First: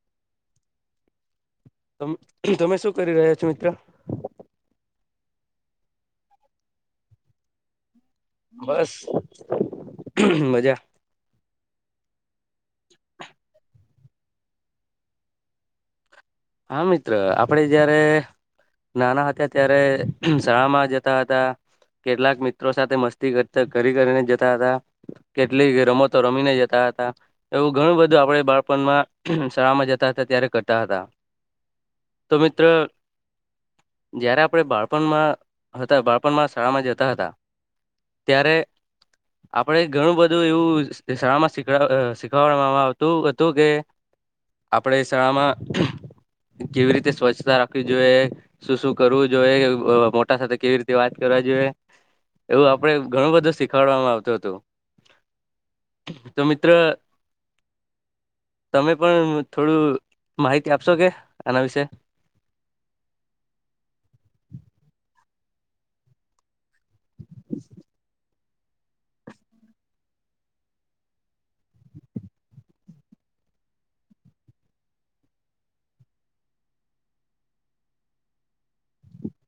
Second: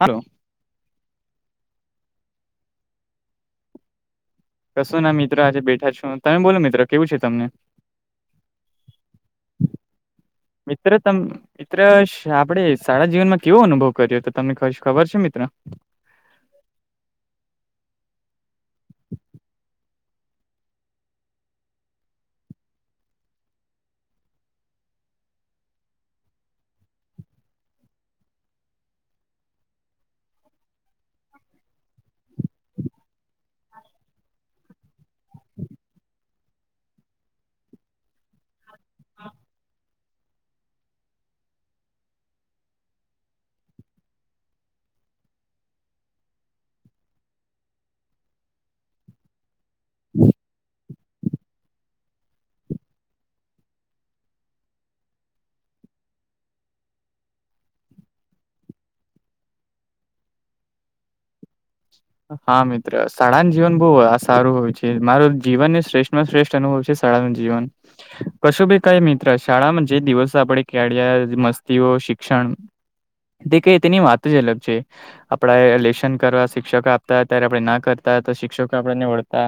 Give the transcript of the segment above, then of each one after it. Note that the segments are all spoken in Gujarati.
હલો. તમે શું કરી રહ્યા છો મિત્ર? કશો ના મિત્રો આજે બેઠા છું તમે બોલો મિત્રો કેવું છે તમને? બસ મજા. મિત્ર મિત્ર આપડે સારા જીવનમાં કેવો અનુભવ કર્યો તો તમને ખબર છે મિત્ર? હા મિત્ર આપડે જયારે નાના હતા ત્યારે શાળા માં જતા હતા. કેટલાક મિત્રો સાથે મસ્તી ઘરી કરીને જતા હતા. કેટલીક રમોતો રમીને જતા હતા. એવું ઘણું બધું આપડે બાળપણમાં શાળામાં જતા હતા ત્યારે કરતા હતા. તો મિત્રો જ્યારે આપણે બાળપણમાં હતા બાળપણમાં શાળામાં જતા હતા ત્યારે આપડે ઘણું બધું એવું શાળામાં શખ શીખડવામાં આવતું હતું કે આપણે શાળામાં કેવી રીતે સ્વચ્છતા રાખવી જોઈએ શું શું કરવું જોઈએ. મોટા સાથે કેવી રીતે વાત કરવા જોઈએ એવું આપડે ઘણું બધું શીખાડવામાં આવતું હતું. તો મિત્ર તમે પણ થોડું માહિતી આપશો કે આના વિશે હા મિત્ર શાળા જીવન બહુ સારું હોય છે. મારો જીવનને શ્રેષ્ઠ શ્રેષ્ઠ અનુભવ છે. સાારણ જીવન કશો ભી કઈ મિત્ર શાળામાં જે દિવસ આપણે કેળ્યા મસ્તીઓ શિક્ષણ તે કે તેની વાત જ અલગ છે. આપડા રલેશન કરવાખ શિક્ષકો આપતા ત્યારે આપણે ના કરતા તો શિક્ષકો આપને વળતા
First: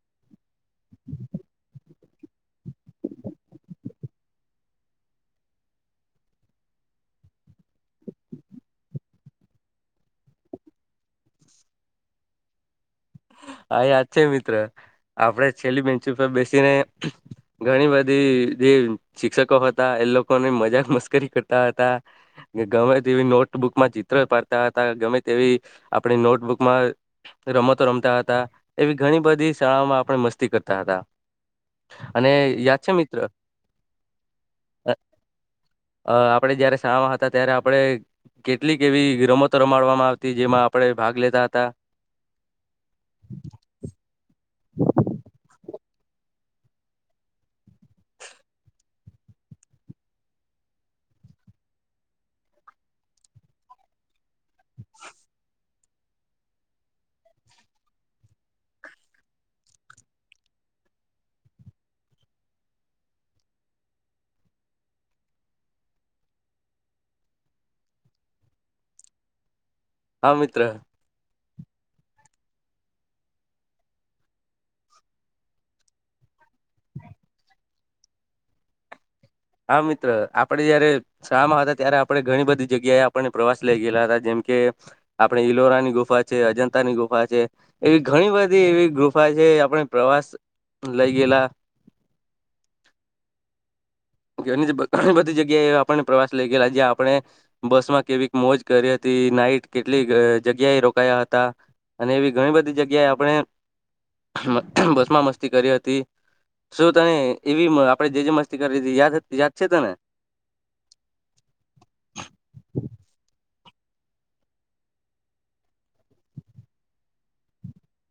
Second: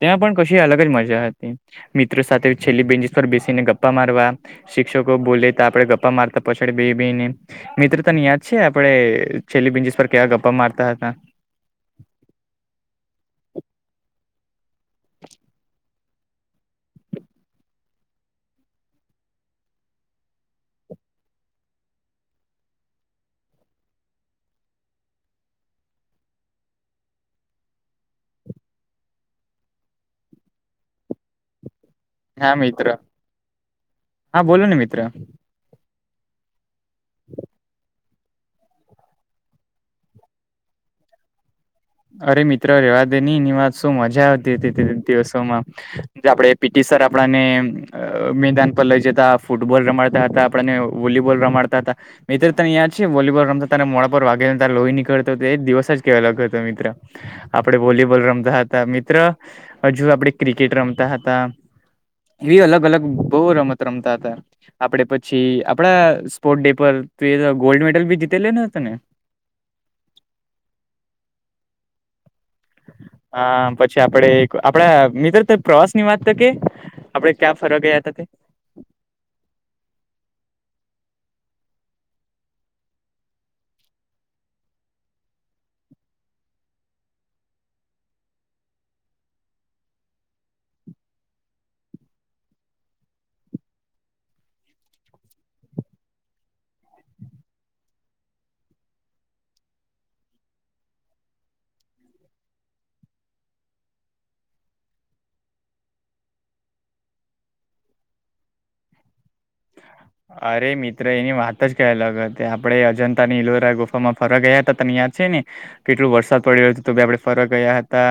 તે્યાં પણ કશી અલગ જ મજા હતી મિત્રો સાથે છેલ્લી બેન્ચસ પર બેસીને ગપ્પા મારવા શિક્ષકો બોલેતા આપણે ગપા મારતા પછડ બે બેને. મિત્ર તને યાદ છે આપડે છેલ્લી બિન્જીસ પર કેવા ગપ્પા મારતા હતા. હા યાદ છે મિત્ર આપડે છેલ્લી બેંચ ઉપર બેસીને ઘણી બધી જે શિક્ષકો હતા એ લોકોને મજાક મસ્કરી કરતા હતા. કે ગમે તેવી નોટબુકમાં ચિત્ર પાડતા હતા ગમે તેવી આપણી નોટબુકમાં રમતો રમતા હતા એવી ઘણી બધી શાળાઓમાં આપણે મસ્તી કરતા હતા. અને યાદ છે મિત્ર. હા બોલો ને મિત્ર અ આપડે જયારે શામાં હતા ત્યારે આપડ કેટલીક એવી રમતો રમાડવામાં આવતી જેમાં આપડણે ભાગ લેતા હતા. અરે મિત્રો રેવા દે નહી એની વાત શું મજા આવતી હતી દિવસોમાં આપડે પીટી સર આપણને મેદાન પર લઈ જતા ફૂટબોલ રમાડતા હતા. આપણને વોલીબોલ રમાડતા હતા. મિત્રો તને યાદ છે વોલીબોલ રમતા ત મોડા પર વાઘેને ત લોહી નીળતો હતો એ દિવસ જ કેવા લગ્યો હતો મિત. આપડે વોલીબોલ રમતા હતા મિત્ર. હજુ આપડે ક્રિકેટ રમતા હતા એવી અલગ અલગ બહુ રમત રમતા હતા. આપડે પછી આપડા સ્પોર્ટ ડે પર ત ગોલ્ડ મેડલ બી જીતે લે નને હતો ને. હા મિત્ર. હ પછી આપડે આપડા મિત્ર તો પ્રવાસની વાત તો કે આપડે ક્યાં ફરવા ગયા હતા તે. હા મિત્ર આપડે જયારે શાળામાં હતા ત્યારે આપણે ઘણી બધી જગ્યાએ આપણને પ્રવાસ લઈ ગયેલા હતા. જેમ કે આપણે ઈલોરા ની ગુફા છે. અજંતાની ગુફા છે. એવી ઘણી બધી એવી ગુફા છે. આપણે પ્રવાસ લઈ ગયેલા. ઘ ઘણી બધી જગ્યાએ એ આપણને પ્રવાસ લઇ ગયેલા જ્યાં આપણે બસ માં કેવી મોજ કરી હતી. નાઈટ કેટલી જગ્યાએ રોકાયા હતા. અને એવી ઘણી બધી જગ્યાએ આપણે બસ માં મસ્તી કરી હતી. શું તને એવી આપડે જે જે મસ્તી કરી યાદ યાદ છે ત ને? અરે મિત્ર એની વાત જ ક અલગ હતી. આપડે અજંતા ની ઇલોરા ગુફામાં ફરવા ગયા હતા તને યાદ છે ને.? કેટલોું વરસાદ પડી રહ્યો છે તો બી આપડે ફરક ગયા હતા?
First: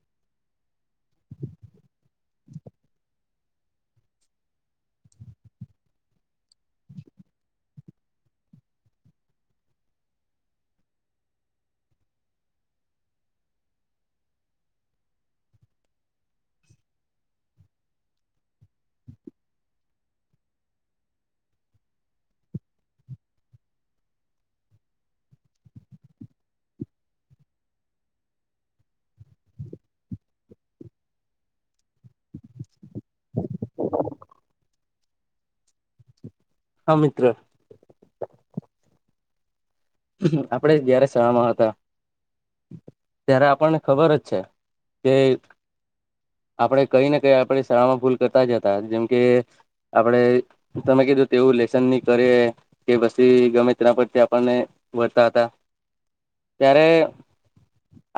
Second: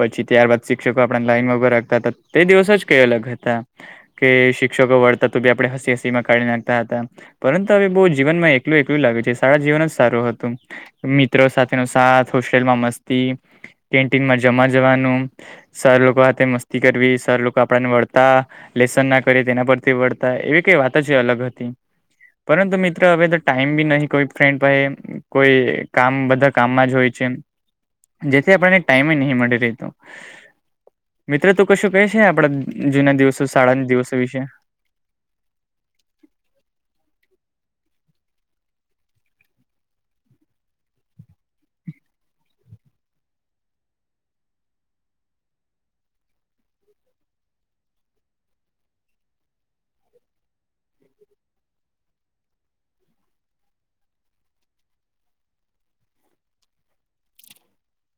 પછી ત્યારબાદ શિક્ષકો આપણાને લાઈનમાં ઊભા રાખતા હતા. તે દિવસ જ કઈ અલગ હતા.? કે શિક્ષકો વળતા તો બી આપણે હસી કાઢી નાખતા હતા પરંતુ હવે બહુ જીવનમાં એકલું એકલું લાગ્યું છે સારા જીવન જ સારું હતું. મિત્રો સાથેનો સાથ હોસ્ટેલમાં મસ્તી કેન્ટીનમાં જમા જવાનું. સર લોકો સાથેથે મસ્તી કરવી સર લોકો આપણને વળતા. લેસન ના કરી તેના પરથી વર્તા એવી કઈ વાત છે અલગ હતી. પરંતુ મિત્ર હવે તો ટાઈમ બી નહી કોઈ ફ્રેન્ડ પાહે, કોઈ કામ બધા કામમાં જ હોય જેથી આપણને ટાઈમ નહી મળી રે મિત્ર તું કશું કહે છે આપડા જૂના દિવસો શાળાના દિવસો વિશે? હા મિત્ર! આપડે જયારે શળામાં હતા. ત્યારે આપણને ખબર જ છે કે આપણે કઈ ને કઈ આપણે શાળામાં ભૂલ કરતા જ હતા જેમ કે આપણે તમે કીધું તેવું લેસન ની કરે કે પછી ગમે તેના પરથી આપણને વળતા હતા ત્યારે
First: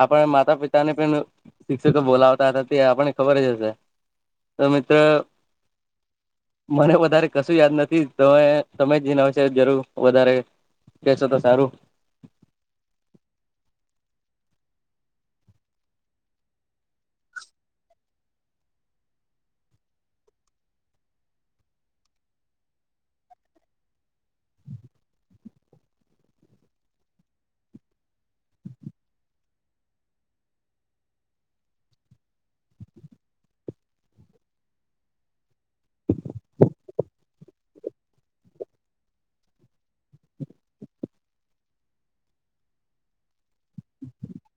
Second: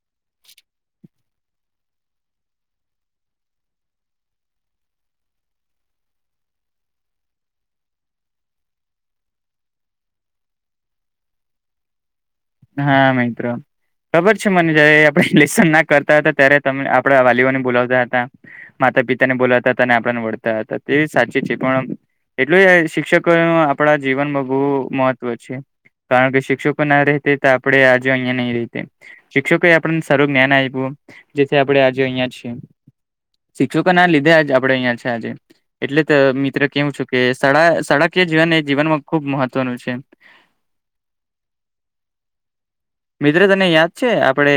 આપણે માતા પિતા ને પણ શિક્ષકો બોલાવતા હતા તે આપણને ખબર જ હશે.? તમે તો મને વધારે કશું યાદ નથી, તમે તમે જને આવશે જરૂર વધારે. કેસો તો સારું. હા મિત્રો. ખબર છે મને જયારે આપણે લેશન ના કરતા હતા ત્યારે તમે આપડા વાલીઓને બોલાવતા હતા. માતા પિતા ને બોલાતા હતા અને આપણને વળતા હતા તે સાચી છે પણ એટલું શિક્ષકો ન આપણા જીવનમાં બહુ મહત્વ છે. કારણ કે શિક્ષકો ના રતે તો આપડે આજે અહિયાંયા નહી રહી જાતે. શિક્ષકોએ આપણને સારું જ્ઞાન આપ્યું જેથી, આપડે આજે અહિયાં છીએ. શિક્ષકોના લીધે આજ આપડે અહિયાં છે આજે. એટલે તો મિત્ર કહું છું કે શાળા કે જીવન એ જીવનમાં ખુબ મહત્વનું છે. મિત્ર તને યાદ છે આપડે?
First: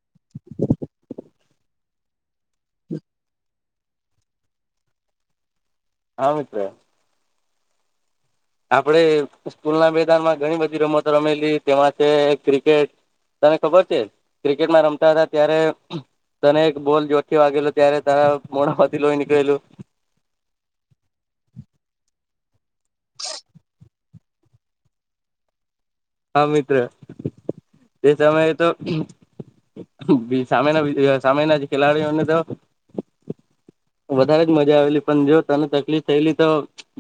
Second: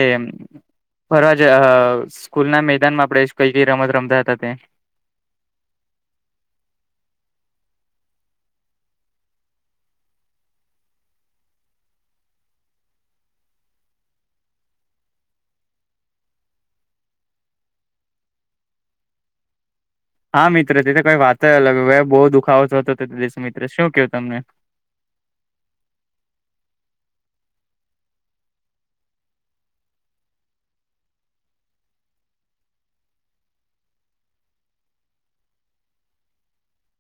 જ સ્કૂલ ના મેદાનમાં આપણે કઈકઈ રમત રમતા હતા તે? હા મિત્ર. આપણે સ્કૂલના મેદાનમાં ઘણી બધી રમતો રમેલી તેમાં છે ક્રિકેટ તને ખબર છે? ક્રિકેટમાં રમતા હતા ત્યારે તને એક બોલ જોરથી વાગેલો ત્યારે તારા મોડાંમાંથી લોઈ નીકળેલું. હા મિત્ર તે તો કઈ વાત અલગ હ બહુ દુખાવો થતો હતો દસ મિત્ર શું કહું તમને.? હા મિત્ર તે સમયે તો સામેના સામેના ખેલાડીઓને તો વધારે જ મજા આવેલી, પણ જો તને તકલીફ થયેલી તો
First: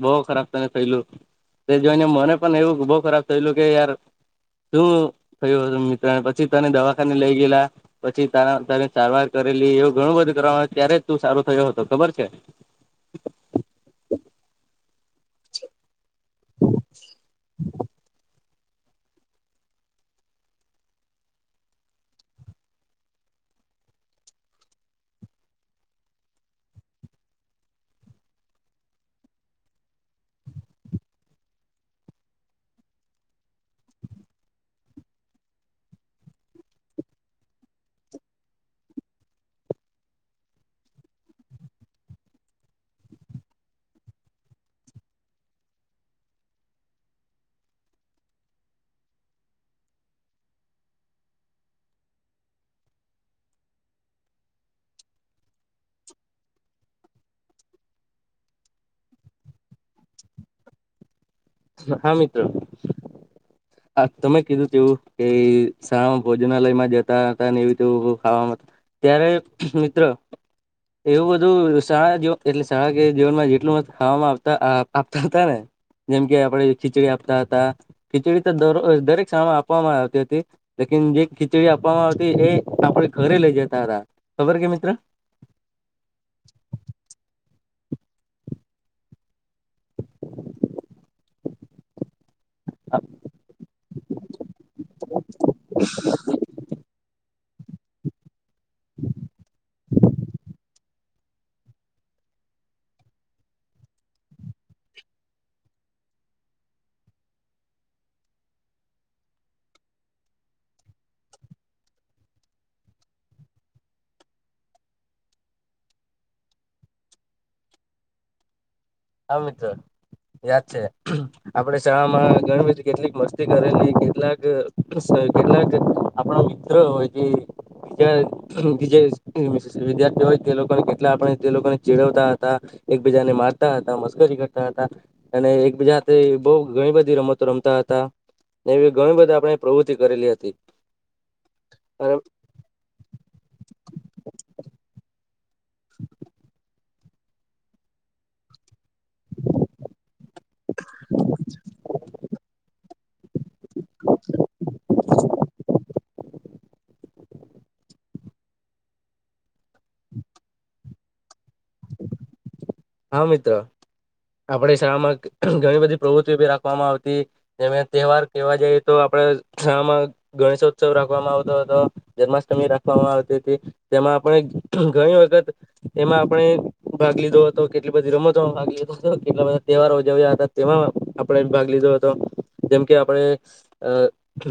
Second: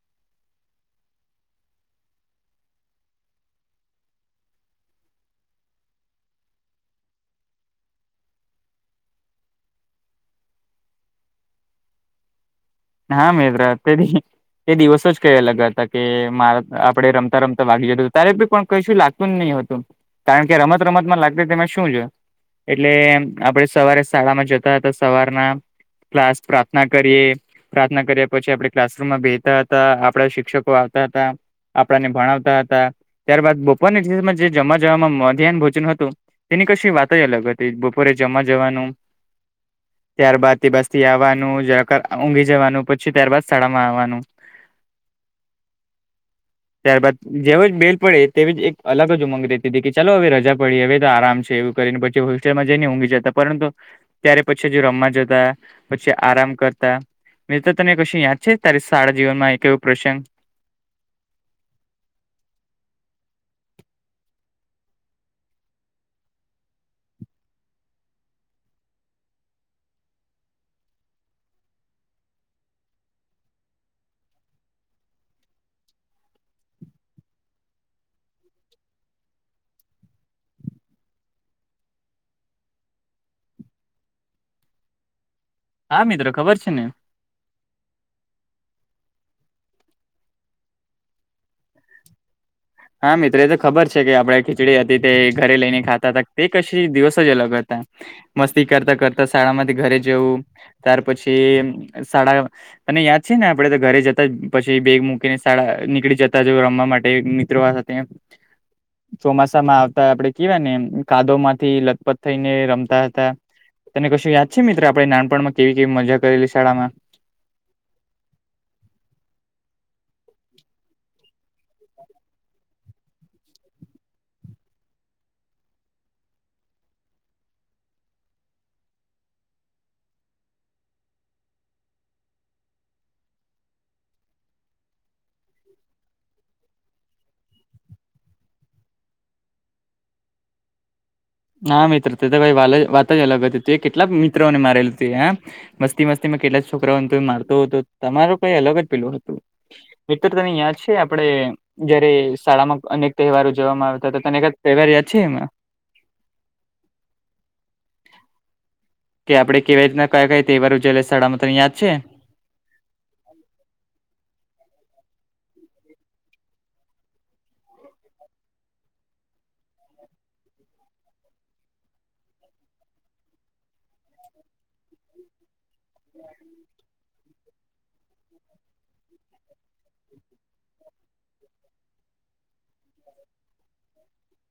બહુ ખરાબ તને થયેલું. તે જોઈને, મને પણ એવું બહુ ખરાબ થયેલું કે યાર શું થયું હતું મિત્ર ને પછી તને દવાખાને લઈ ગયેલા પછી તારા તારી સારવાર કરેલી એવું ઘણું બધું કરવાનું ત્યારે તું સારું થયો હતો ખબર છે? હા મિત્ર તે તે દિવસો જ કઈ અલગ હતા. કે મા આપડે રમતા રમતા વાગી જું તારે પણ કઈશું લાગ [inaudible] હતું કારણ કે રમત રમતમાં લાગતી તેમે શું જોયે. એટલે આપણે સવારે શાળામાં જતા હતા સવારના ક્લાસ પ્રાર્થના કરીએ. પ્રાર્થના કર્યા પછી આપણે ક્લાસરૂમમાં બેહતા હતા આપડા શિક્ષકો આવતા હતા. આપણાને ભણાવતા હતા ત્યારબાદ બપોરમાં જે જમ જમાં મધ્યાહન ભોજન હતું. તેની કશી વાત જ અલગ હતી બપોરે જમવા જવાનું ત્યાર બાાદથી બસ થી આવવાનું જ ઊંઘી જવાનું પછી ત્યારબાદ શાળામાં આવવાનું. ત્યારબાદ જેવ જ બેલ પડે તેવી જ એક અલગ જ ઉમંગ રતી હતી કે ચાલો હવે રજા પડી હવે તો આરામ છે એવું. ને પછી હોસ્ટેલમાં જઈને ઊંઘી જતા પરંતુ ત્યારે પછી હજી રમવા જતા પછી આરામ કરતા મિત્ર તને કશું યાદ છે તારી શાળા જીવનમાં એક એવો પ્રસંગ હા મિત્ર. હા તમે કીધું તેવું કે શમાં ભોજનાલયમાં જતા હતા ને એવું ખાવામાં ત્યારે મિત્ર એવું બધું શાળા જીવન એટલે શાળા જીવનમાં જેટલું મત ખાવામાંતા આપતા હતા ને જેમ કે આપડે ખીચડી આપતા હતા, ખીચડી તો દ દરેક શાળામાં આપવામાં આવતી હતી. લેકિન જે ખીચડી આપવામાં આવતી એ આપડે ઘરે લઇ જતા હતા, ખબર કે મિત્ર? હા મિત્ર ખબર છે ને. હા મિત્ર એ તો ખબર છે કે આપણે ખીચડી હતી તે ઘરે લઈને ખાતા હતા તે કશી દિવસો જ અલગ હતા. મસ્તી કરતા કરતા શાળામાંથી ઘરે જવું ત્યાર પછી શાળા અને યાદ છે ને આપડે તો ઘરે જતા પછી બેગ મૂકીને શાળા નીકળી જતા જ રમવા માટે [unintelligible] સાથે ચોમાસા માં આવતા આપડે કેવાય ને કાદો માંથી લથપથ થઈને રમતા હતા. તને કશું યાદ છે મિત્રો આપણે નાનપણમાં કેવી કેવી મજા કરેલી શાળામાં? હા મિત્ર યાદ છે. આપે શાળામાં ગણેશજી કેટલીક મસ્તી કરેલી કેટલાક કેટલાક આપણ મિત્ર હોય છે. જ બ જે વિદ્યાર્થી હોય તે લોકોને કેટલા આપણે તે લોકોને ચીડવતા હતા. એકબીજાને માર હતા મશકરી કરતા હતા અને એક બીજા બહ ઘણી બધી રમતો રમતા હતા. ને એવી ઘણી બધી આપણે પ્રવૃતિ કરેલી હતી. હા મિત્ર ત તોઈ વા વાત જ અલગ હતી હતી એ કેટલાક મિત્રો ને મારેલું તું હ મસ્તી મસ્તીમાં કેટલા જ છોકરાઓ તો મારતો હતો તમાર કઈ અલગ જ પેલું હતું. મતરતાની યાદ છે આપડણે જયારે શાળામાં અનેક તહેવારો જવામાં આવતા અનેક જ તહેવાર યાદ છે એમાં કે આપડે કેવી રીતના કયા કઈ તેવારું જેય સથળામાં તને યાદ છે. હા મિત્ર આપણે શાળામાં ઘણી બધી પ્રવૃત્તિી રાખવામાં આવતી એ તહેવાર કેવા જઈએ તો આપડે શમાં ગણેશોત્સવ રાખવામાં આવતો હતો જન્માષ્ટમી રાખવામાં આવતી હતી. તેમાં આપણે ઘણી વખત એમાં આપણે ભાગ લીધો હતો. તો કેટલી બધી રમતોમાં ભાગ લીધો હતો કેટલા બધા તહેવારો ઉજવ્યા હતા તેમાં આપડે ભાગ લીધો હતો. જેમ કે આપણે અ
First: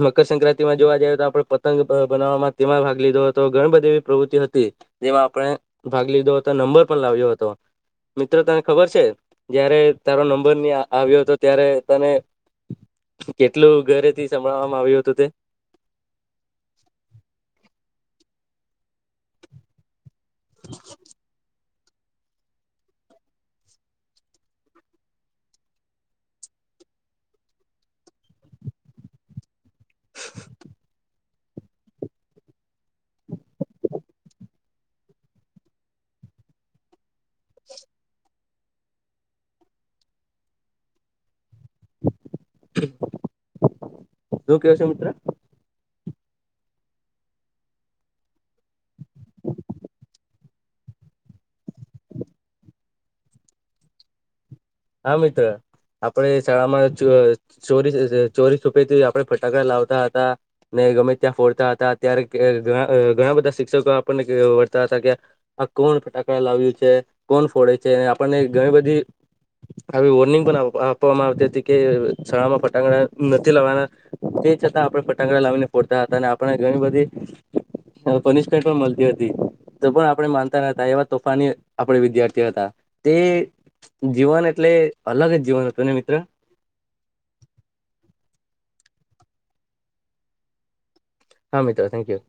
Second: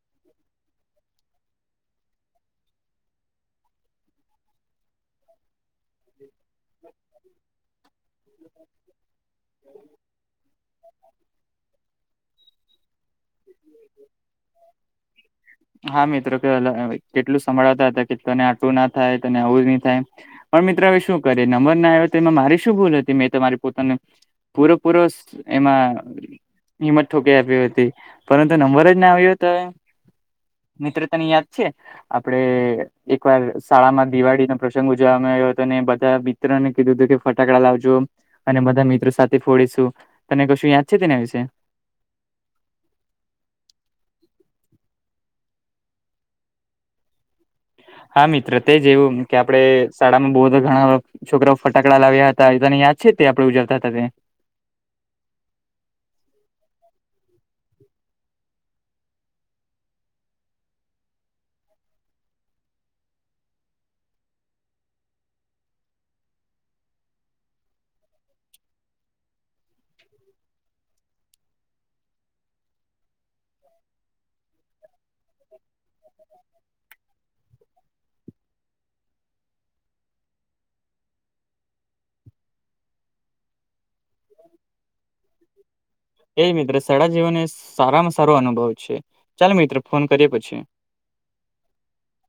મકરસક્રાિમાં જોવા જઈએ તો આપણે પતંગ બનાવવામાં તેમાં ભાગ લીધો હતો ઘણી બધી એવી પ્રવૃત્તિ હતી. જેમાં આપણે ભાગ લીધો હતો નંબર પણ લાવ્યો હતો. મિત્ર તને ખબર છે જય્યારે તારો નંબર આવ્યો હતો ત્યારે તને કેટલું ઘરેથી સંભળાવવામાં આવ્યું હતું તે હા મિત્રો કે કેટલું સંભળાવતા હતા, કે તને આટું ના થાય તોને આવવું નહી થાય. પણ મિત્ર હવે શું કરે ર આવ તો એમાં મારી શું ભૂલ હતી મેંરી પોતાને પૂરોપૂરો એમા હિંમત ઠોકીઈ આપી હતી પરંતુ નંબર જ ના આવ્યો હતો. મિત્રતાની યાદ છે, આપડે એકવાર શાળામા દિવાળીનો પ્રશ્ન ગ ઉજવવામાં આવ્યો હતો અને બધા મિત્રને કીધુંું કે ફટાકડા લાવજો અને બધા મિત્રો સાથે ફોડીશું તને કશું યાદ છે, તેના વિશે શું કેવ છે, મિત્ર હા મિત્ર તે જે એવું કે આપણે શાળામાં બહુધા ઘણા છોકરાઓ ફટાકડા લાવ્યા હતા એ તને યાદ છે, તે આપણે ઉજવતા હતા તે હા મિત્ર આપડે શાળામાં ચોરી ચોરી છૂપેથી આપે ફટાકડા લાવતા હતા. ને ગમે ત્યાં ફોડતા હતા ત્યારે ઘણા બધા શિક્ષકો આપણને વળતા હતા કે આ કોણ ફટાકડા લાવ્યું છે, કોણ ફોડે છે આપણને ઘણી બધી આવી વોર્નિંગ પણ આપવામાં આવતી હતી, કે શાળામાં ફટાકડા નથી લવાના તે છતાં આપણે ફટાકડા લાવીને ફોડતા હતા, અને આપણે ઘણી બધી હ પનિશમેન્ટ પણ મળતી હતી. તો પણ આપણે માનતા ન હતા, એવા તોફાની આપણે વિદ્યાર્થી હતા તે જીવન એટલે અલગ જ જીવન હતુ, ને મિત્ર એજ મિત્ર સળા જીવન એ સારામાં સારો અનુભવ છે, ચાલ મિત્રો ફોન કરીએ પછી હા મિત્રો થેન્કયુ